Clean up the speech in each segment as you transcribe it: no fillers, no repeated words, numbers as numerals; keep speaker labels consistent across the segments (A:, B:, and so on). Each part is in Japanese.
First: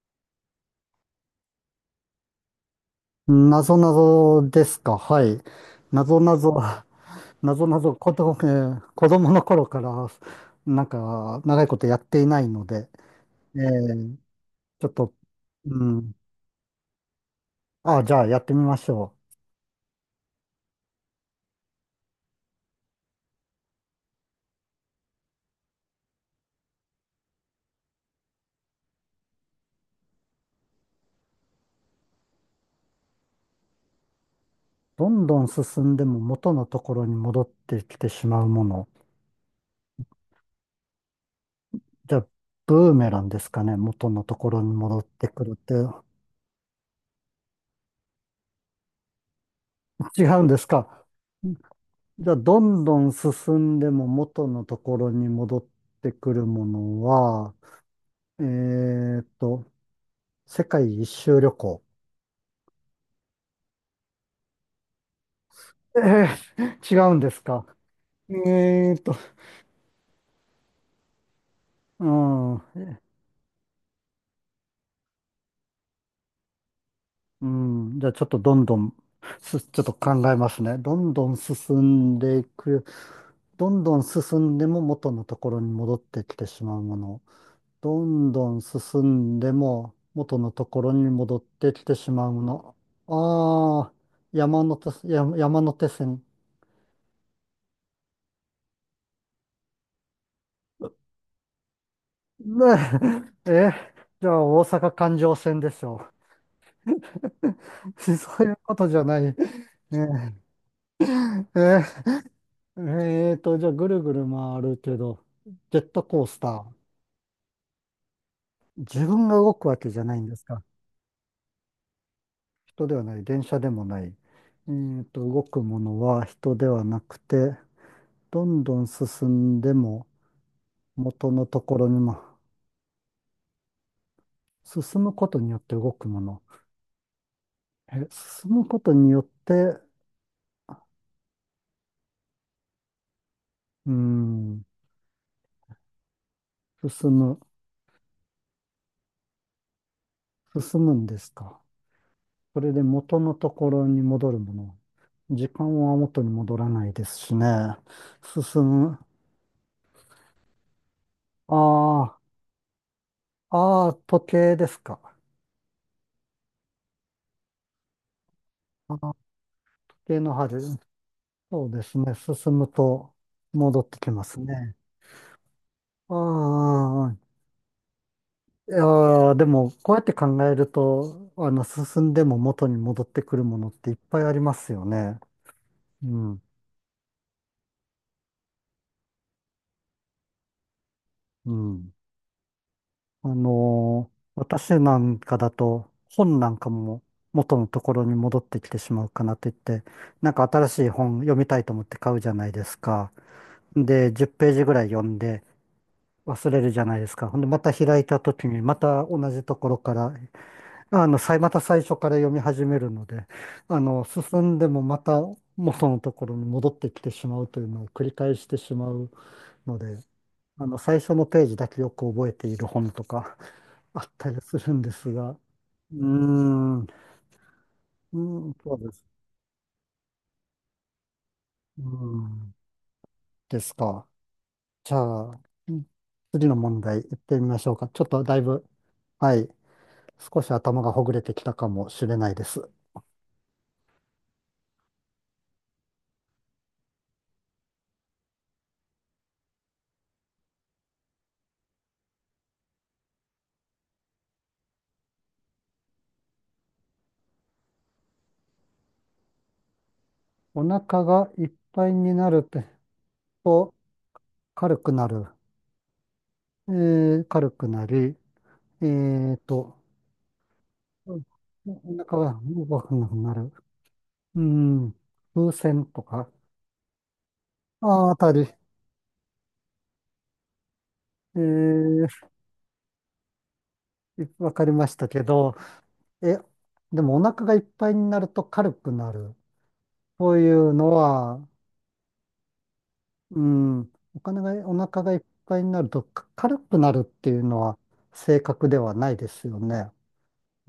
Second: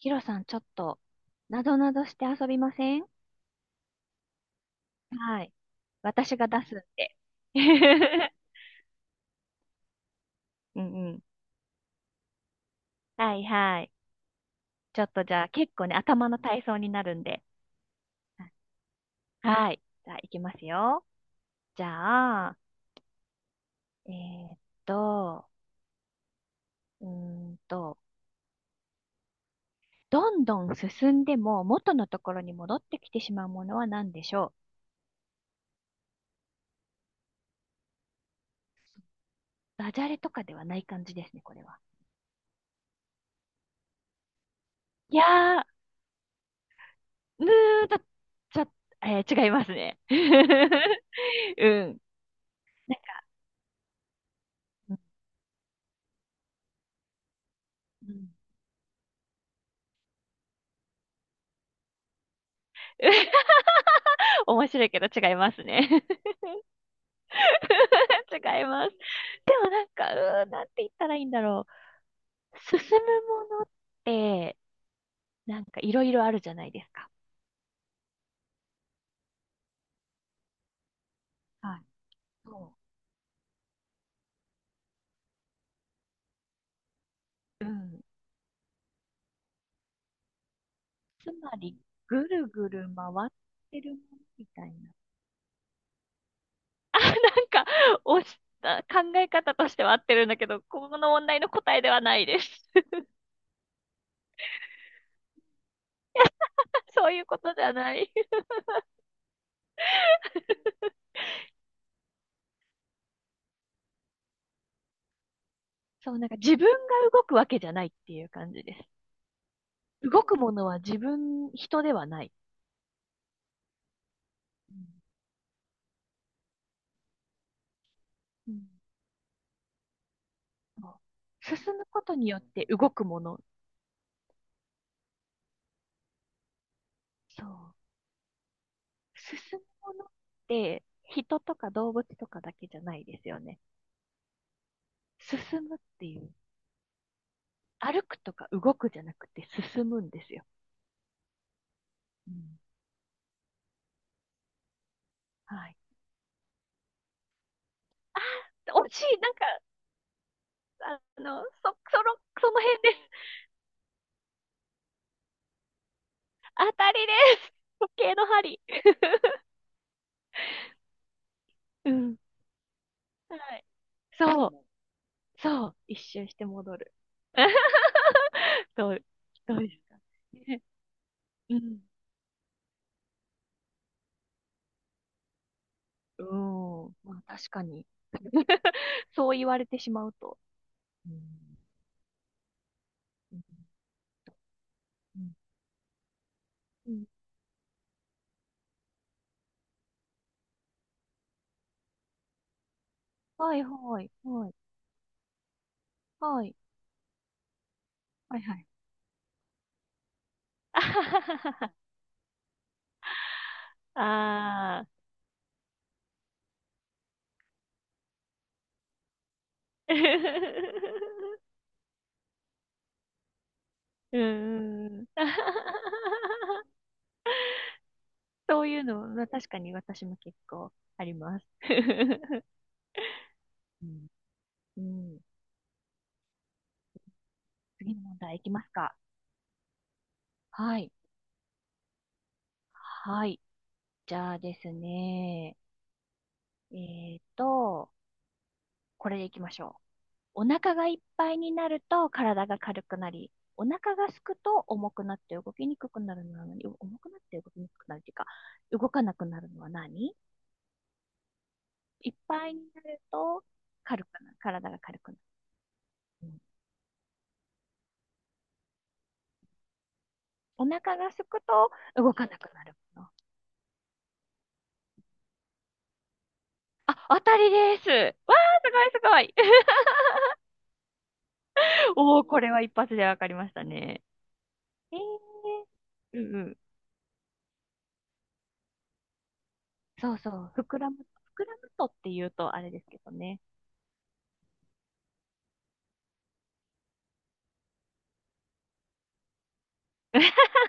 A: ヒロさん、ちょっと、なぞなぞして遊びません？
B: なぞなぞですか？はい。
A: はい。
B: なぞな
A: 私が
B: ぞ、
A: 出すんで。
B: なぞなぞ、子供、子供の頃から、
A: う
B: なん
A: んうん。
B: か、長いことやっていないので、
A: はい
B: え
A: はい。
B: ーちょっ
A: ちょっ
B: と、
A: とじゃあ、結
B: う
A: 構ね、
B: ん。
A: 頭の体操になるんで。
B: あ、じゃあやってみましょう。
A: はい。じゃあ、いきますよ。じゃあ、えーっと、うーんと、どんどん進んでも元のところに戻ってきてしまうものは何でしょう？
B: どんどん進んでも元のところに戻ってきてしまうもの。
A: ダジャレとかではない感じですね、これは。
B: じゃあ、ブーメランですかね。元のところに戻っ
A: いや
B: てくるって。
A: ー、ぬーと、ちょ、違いますね。
B: 違うんですか？
A: うん。
B: じゃあ、どん
A: な
B: ど
A: ん
B: ん
A: か、
B: 進んでも元のと
A: う
B: こ
A: ん
B: ろに戻ってくるものは、
A: うん。
B: えーっと、世界一周旅行。
A: 面白いけど違いますね。
B: え 違うんですか？
A: 違いま
B: えー
A: す。
B: っと、
A: でもなんか、なんて言ったらいいんだろ
B: う
A: う。
B: ん、
A: 進むものって、なんかいろいろあるじゃないですか。
B: うん、じゃあちょっとどんどん、ちょっと考えますね。どんどん進
A: はい。
B: んでい
A: そ
B: く。どんどん進んでも元のところに戻ってきてしまうもの。
A: う。うん。
B: どんどん進んでも元のところに
A: つ
B: 戻っ
A: ま
B: て
A: り、
B: きてし
A: ぐ
B: まう
A: るぐ
B: も
A: る回って
B: の。ああ、
A: るものみ
B: 山
A: たいな。
B: 手線、山山手線。
A: あ、なんか、あ、考え方としては合ってるんだけど、この問題の答えではないです。
B: ねえ、じゃあ大阪環状線でしょう。
A: そういうことじゃな い。
B: そういうことじゃない。ええええーと、じゃあぐるぐる回るけど、ジェット
A: そう、
B: コー
A: なんか
B: スタ
A: 自
B: ー。
A: 分が動くわけじゃないっていう感じです。
B: 自分が動くわけじゃない
A: 動
B: んで
A: く
B: す
A: も
B: か？
A: のは自分、人ではない。
B: 人ではない、電車でもない。
A: うん、
B: 動くものは人ではなくて、どんどん進んでも
A: そ
B: 元の
A: う。
B: と
A: 進
B: こ
A: む
B: ろに
A: こと
B: も、
A: によって動くもの。
B: 進むことによって動くもの。
A: そう。
B: 進むことによっ
A: 進
B: て、
A: む
B: う
A: ものって人とか動物とかだけじゃないですよね。
B: ーん、
A: 進むっていう。
B: 進む、
A: 歩くとか動くじゃなくて進むんですよ。
B: 進むんですか？
A: うん。
B: それで元のところに戻るもの。時
A: はい。
B: 間は元に戻らないですしね。
A: あ
B: 進
A: ー、惜
B: む。
A: しい。なんか、あの、そ、その、
B: あ
A: その辺です。
B: あ、ああ、時計ですか？
A: 当たりです。時計の針。
B: ああ、時計の針。そうで
A: う
B: すね。
A: ん。
B: 進むと
A: はい。
B: 戻ってきます
A: そう。
B: ね。
A: そう、一
B: あ
A: 周して戻る。
B: あ、いや
A: どう、
B: ーで
A: どう
B: も、
A: です
B: こう
A: か
B: やって考え
A: ね。
B: ると、
A: うん。
B: 進んでも元に戻ってくるものっていっぱいありますよね。う
A: う
B: ん、
A: ん。まあ確かに。そう言われてしまうと。うん。
B: うん。
A: うん
B: 私なんか
A: う
B: だと本なんか
A: んう
B: も
A: ん。
B: 元のところに戻ってきてしまうかなと言って、なんか新しい本読みたいと思って買うじゃないですか。
A: はいはい。
B: で、10
A: は
B: ペー
A: い。
B: ジぐらい読んで
A: は
B: 忘
A: い。
B: れるじゃないですか。ほんで、また開いた
A: はい
B: 時
A: は
B: に
A: い。
B: また同じところから、
A: あは
B: ま
A: は
B: た
A: は
B: 最初から読み始めるので、進んで
A: は。
B: も
A: あ
B: また元のところに戻ってきてしまうというのを繰り返してしまうので、
A: ー。
B: 最初のページ だけよく覚えている本とか、あっ
A: う
B: たりするんで
A: ーん。
B: すが。うー ん、うん、
A: そう
B: そう
A: いう
B: です。
A: の、まあ、確かに私も結構あります。
B: うー ん、です
A: うん、
B: か。
A: う
B: じゃ
A: ん。
B: あ、うん、次の問題行ってみましょう
A: 次
B: か。ち
A: の
B: ょっ
A: 問
B: とだ
A: 題い
B: い
A: きま
B: ぶ、
A: すか？
B: はい、少し
A: は
B: 頭
A: い。
B: がほぐれてきたかもしれないです。
A: はい。じゃあですね。えっと、これでいきましょう。お腹がいっぱいになると体が軽くなり、お腹がすくと重くなって動きにくくなるのは何？お、重くなって動きにくくなるっていうか、動かなくなるのは何？
B: お腹がいっぱい
A: い
B: に
A: っ
B: なる
A: ぱいになると
B: と
A: 軽くなる。体
B: 軽
A: が
B: く
A: 軽
B: な
A: くなる。
B: る。
A: うん。
B: 軽くなり、えーと、
A: お腹が
B: うん、
A: すくと
B: お
A: 動
B: 腹
A: かな
B: が
A: くなる
B: 動か
A: も
B: な
A: の。
B: くなる。うん、風船とか、
A: あ、当たりです。
B: あー、あた
A: わ
B: り、
A: ー、すごいすごい。
B: え ー
A: おー、これは一発でわかりましたね。
B: わかりま
A: え
B: し
A: ー、
B: たけど、
A: う
B: え、
A: ん。
B: でもお腹がいっぱいになると軽くなる。
A: そうそ
B: そうい
A: う、
B: うの
A: 膨
B: は、
A: らむとっていうとあれですけど
B: う
A: ね。
B: ん、お腹がいっぱいになるとか軽くなるっていうのは正確ではないですよね。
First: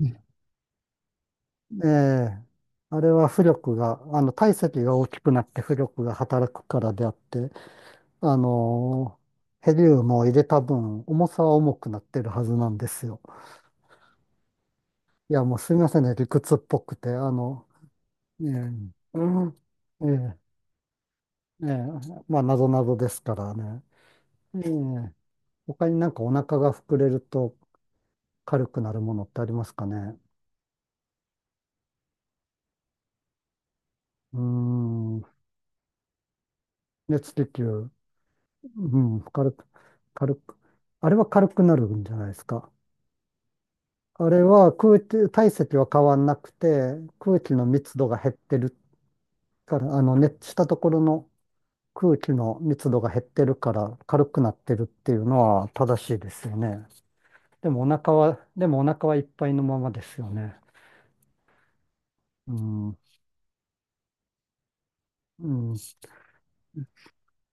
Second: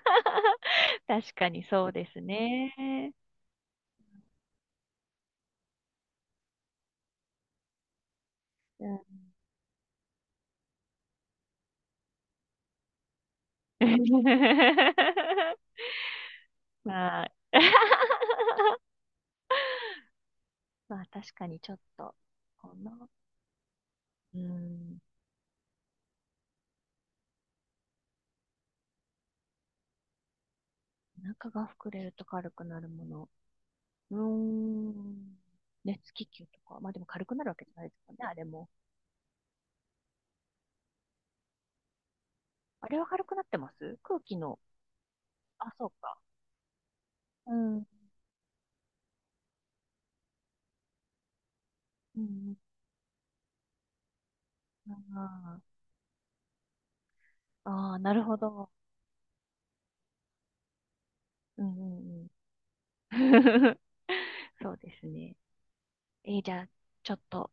B: ね
A: 確かに
B: え
A: そうです
B: え、あれ
A: ね。
B: は浮力が、体積が大きくなって浮力が働くからであって、あ
A: うん。
B: のヘリウムを入れた分、重さは重くなってるはずなんですよ。いや、もうすみませんね、理屈っぽくて、
A: まあ。
B: ええ、うん、ええ
A: まあ確かに
B: え
A: ちょ
B: え、
A: っと、
B: まあ、なぞ
A: こ
B: なぞで
A: の、
B: すからね。
A: う
B: え
A: ん、
B: え、他になんかお腹が膨れると軽くなるものってありますかね。
A: お腹が膨れると軽くなるもの。うー
B: うーん、
A: ん、熱気球とか。まあでも軽
B: 熱
A: くな
B: 気
A: るわけじゃない
B: 球、
A: ですもんね、あれも。
B: うん、軽く、あれは軽くなるんじゃないですか？
A: あれは軽くなってます、空
B: あ
A: 気
B: れ
A: の。
B: は空気、体
A: あ、
B: 積
A: そ
B: は
A: う
B: 変わ
A: か。
B: んなくて、空気
A: う
B: の
A: ん。
B: 密度が減ってるから、熱したところの空
A: う
B: 気
A: ん。
B: の密度が減ってるから軽くなってるっ
A: あ
B: ていうの
A: ー
B: は正しいですよね。
A: あー、なるほ
B: で
A: ど。
B: もお腹はいっぱいのままですよね。
A: うんうんうん。
B: うん
A: そうですね。
B: うん。
A: じゃあ、ちょっと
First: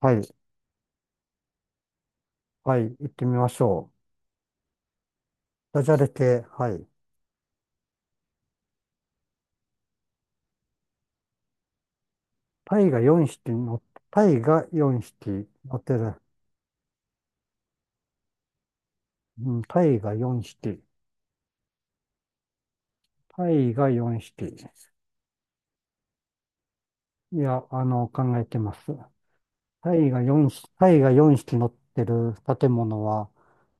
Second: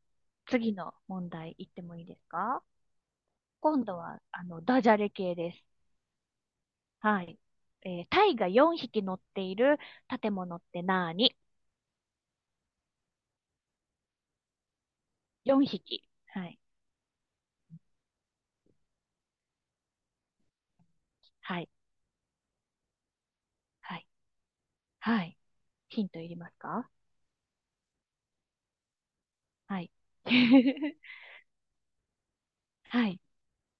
B: はい。
A: 次の問題いってもいいですか？
B: はい。行ってみまし
A: 今
B: ょう。
A: 度は、ダジャレ系です。
B: ダジャレ系。はい。
A: はい。タイが4匹乗っている建物って何
B: タイが4匹乗っタイが4匹
A: ?4
B: 乗って
A: 匹。
B: る。
A: はい。
B: うん。タイが4匹。
A: はい。
B: タイが
A: はい。
B: 4匹。
A: はい。ヒントいりますか？
B: いや、考えてます。
A: はい。
B: タ イが4匹乗ってる建物
A: はい。
B: は、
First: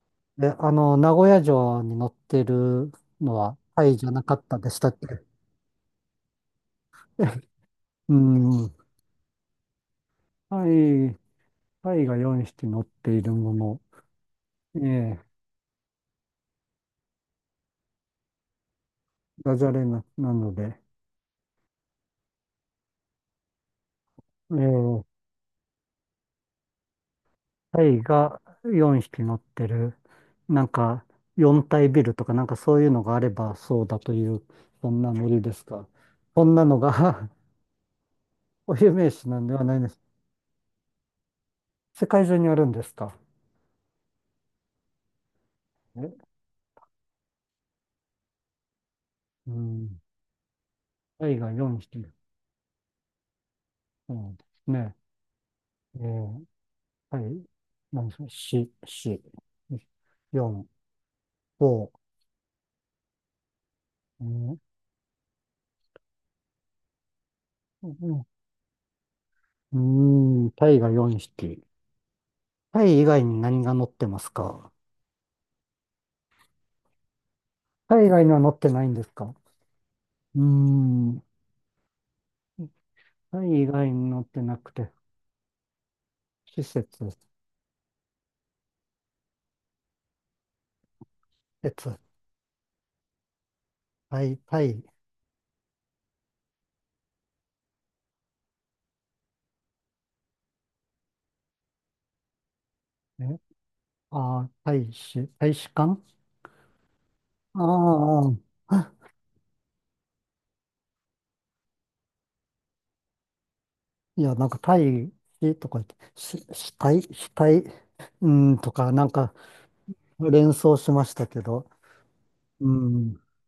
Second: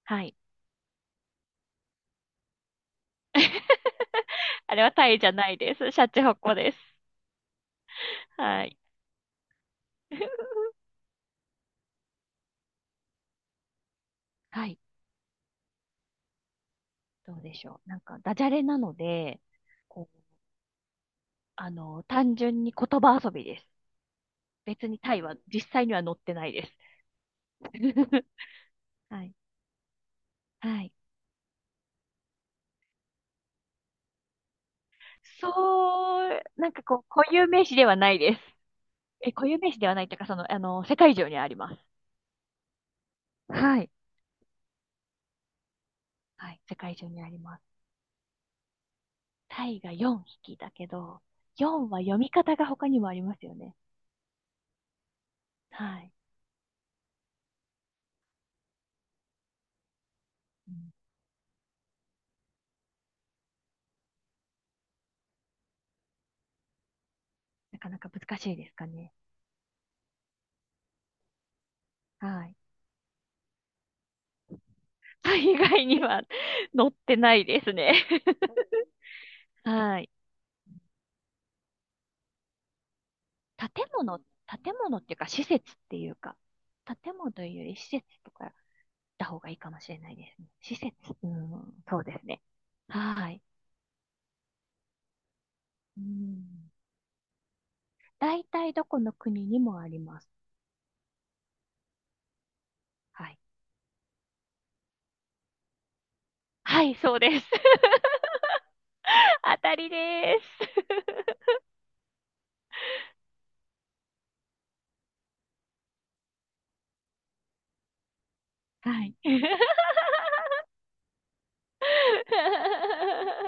A: はい。
B: え、あの、名古屋城に乗ってるのはタイじゃ なかったで
A: あ
B: し
A: れ
B: た
A: は
B: っ
A: タイ
B: け？
A: じゃないです。シャチホコです。
B: う
A: は
B: ん。
A: い。
B: タ イ、タイが4匹乗っているもの。
A: はい。
B: ええ、
A: どうでしょう。なんか、ダジャレなので、
B: ダジャレな、
A: こう、
B: なので。
A: 単純に言葉遊びです。別に
B: え
A: タ
B: え、
A: イは実際には載ってないです。
B: タイ が4
A: は
B: 匹
A: い。
B: 乗ってる、なん
A: はい。
B: か4体ビルとかなんかそういうのがあればそうだという、そんなノリですか？
A: そ
B: こ
A: う、
B: んな
A: なん
B: の
A: か
B: が
A: 固有名詞ではないです。
B: お有名詞な
A: 固
B: んで
A: 有
B: は
A: 名
B: な
A: 詞
B: い
A: で
B: で
A: はな
B: す。
A: いというか、世界中にあります。
B: 世界中にあるんですか？
A: はい。
B: え
A: はい。世界中にあります。
B: う
A: タイが
B: ん。
A: 4匹だけど、
B: タイが4
A: 4は
B: 匹。
A: 読み方が他にもありますよね。
B: そうですね。
A: は
B: え
A: い。
B: ー、タイ、何でしょう。し、し、4、
A: うん、
B: 5、うん
A: な
B: う
A: かなか
B: ん
A: 難しいですかね。
B: うん、タイが4匹。
A: はい。
B: タイ以外に何が乗ってますか？
A: タイ以外には載ってないですね。
B: タイ以 外には乗ってないんですか？
A: はい。
B: うーん。タイ以
A: 建
B: 外の
A: 物、
B: ってなく
A: 建
B: て、
A: 物っていうか、施設っていうか、
B: 施設、
A: 建
B: 施
A: 物というより施設とかだ方がいいかもしれないですね。施設、うん、
B: 設、
A: そうですね。はい。
B: タイ、タイ、
A: うん。大体どこの国にもあります。はい。
B: え、あー、大使館。
A: はい、そうです。
B: ああー、
A: 当たりで
B: いや、なんかタイとか言って、死体、死体、うん、と
A: す。
B: か、な
A: は
B: ん
A: い。
B: か連想しましたけど、うん、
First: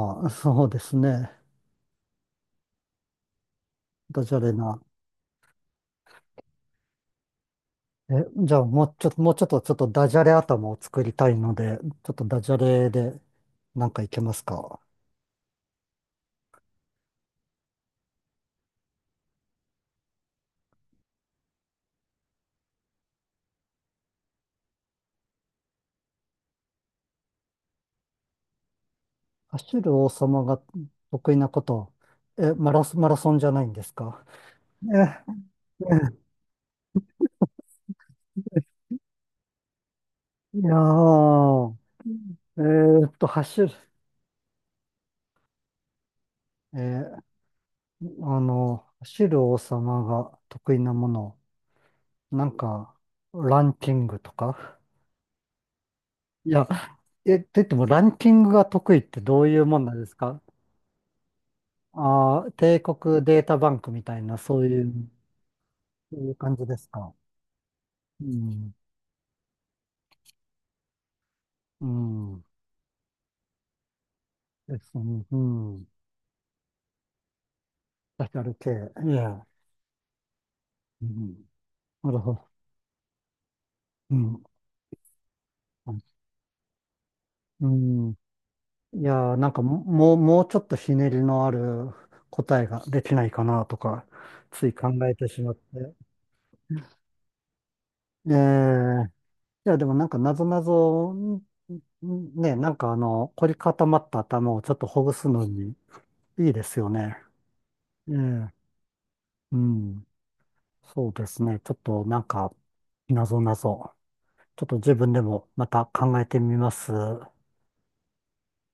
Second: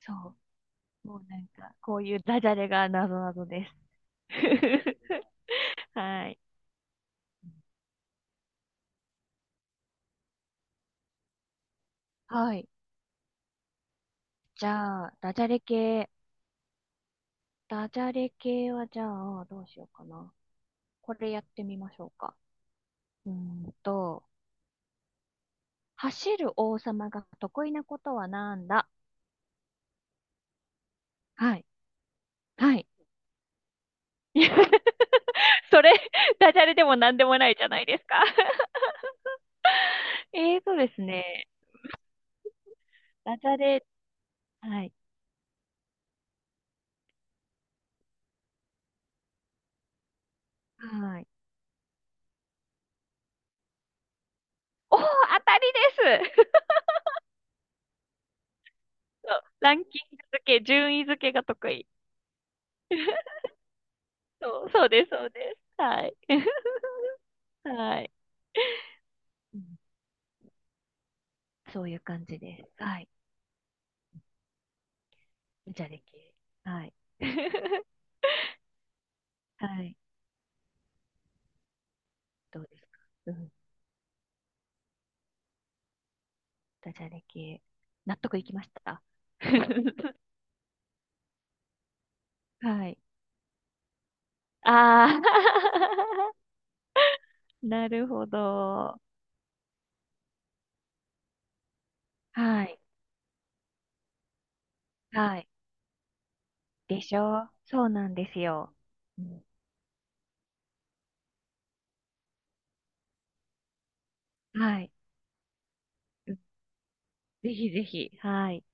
A: そ
B: あ、そうです
A: う。もう
B: ね。
A: なんか、こういうダジャレがなぞなぞです。
B: ダジャレな。
A: はい。
B: え、じゃあ、もうちょっと、ちょっとダジャレ頭を作りたいので、ちょっとダジ
A: は
B: ャ
A: い。
B: レで、なんかいけます
A: じ
B: か？
A: ゃあ、ダジャレ系。ダジャレ系はじゃあ、どうしようかな。これやってみましょうか。うーんと、走る王様が得意なことはなんだ？
B: 走る王様が得意な
A: は
B: こ
A: い。
B: と、マ
A: は
B: ラ
A: い。
B: ソン、マラソンじゃないんですか？ え、
A: それ、
B: え
A: ダジャレでも何でもないじゃないですか。
B: いや
A: ですね。
B: ー、えーっと、
A: ダジャ
B: 走る、
A: レ、はい。
B: えー走る王様が得意なも
A: はい。
B: の、なんか、ランキングとか。
A: おー、当たりで
B: い
A: す。
B: や、と言ってもランキングが得意って
A: そ
B: ど
A: う、
B: ういう
A: ラ
B: もん
A: ン
B: な
A: キ
B: んです
A: ング
B: か？
A: 付け、順位付けが得意。
B: ああー、帝国 データバンクみたいな、そ
A: そ
B: う
A: う、
B: い
A: そうで
B: う、
A: す、そうです。は
B: そ
A: い。
B: ういう感 じですか？
A: はい。
B: うん、
A: うん。そ
B: う
A: ういう感じ
B: ん、
A: です。はい。
B: ですね、う
A: ダ
B: ん、う
A: ジ
B: ん、
A: ャレ系。はい。
B: ダジャレ系、いや。
A: はい。
B: うん、なるほど。
A: どうですか？うん。
B: うん。
A: ダジャレ系。
B: うん。
A: 納得いきまし
B: い
A: た。
B: やー、なんかももう、もうちょっとひねりのある答えが
A: はい。
B: できないかなとか、つい考
A: あ
B: え
A: あ。
B: てしまって。
A: なるほ
B: え
A: ど。
B: え、いや、でもなんか、なぞなぞ、
A: は
B: なん
A: い。
B: か凝り固まった頭をちょっとほぐす
A: は
B: の
A: い。
B: にいいですよ
A: でし
B: ね。
A: ょう？そうな
B: え
A: んです
B: え、
A: よ。うん。
B: うん。そうですね。ちょっとなんか、なぞなぞ、ちょっと
A: はい。
B: 自分でもまた考え
A: う
B: て
A: ん、
B: みます。
A: ぜひぜひ。はい。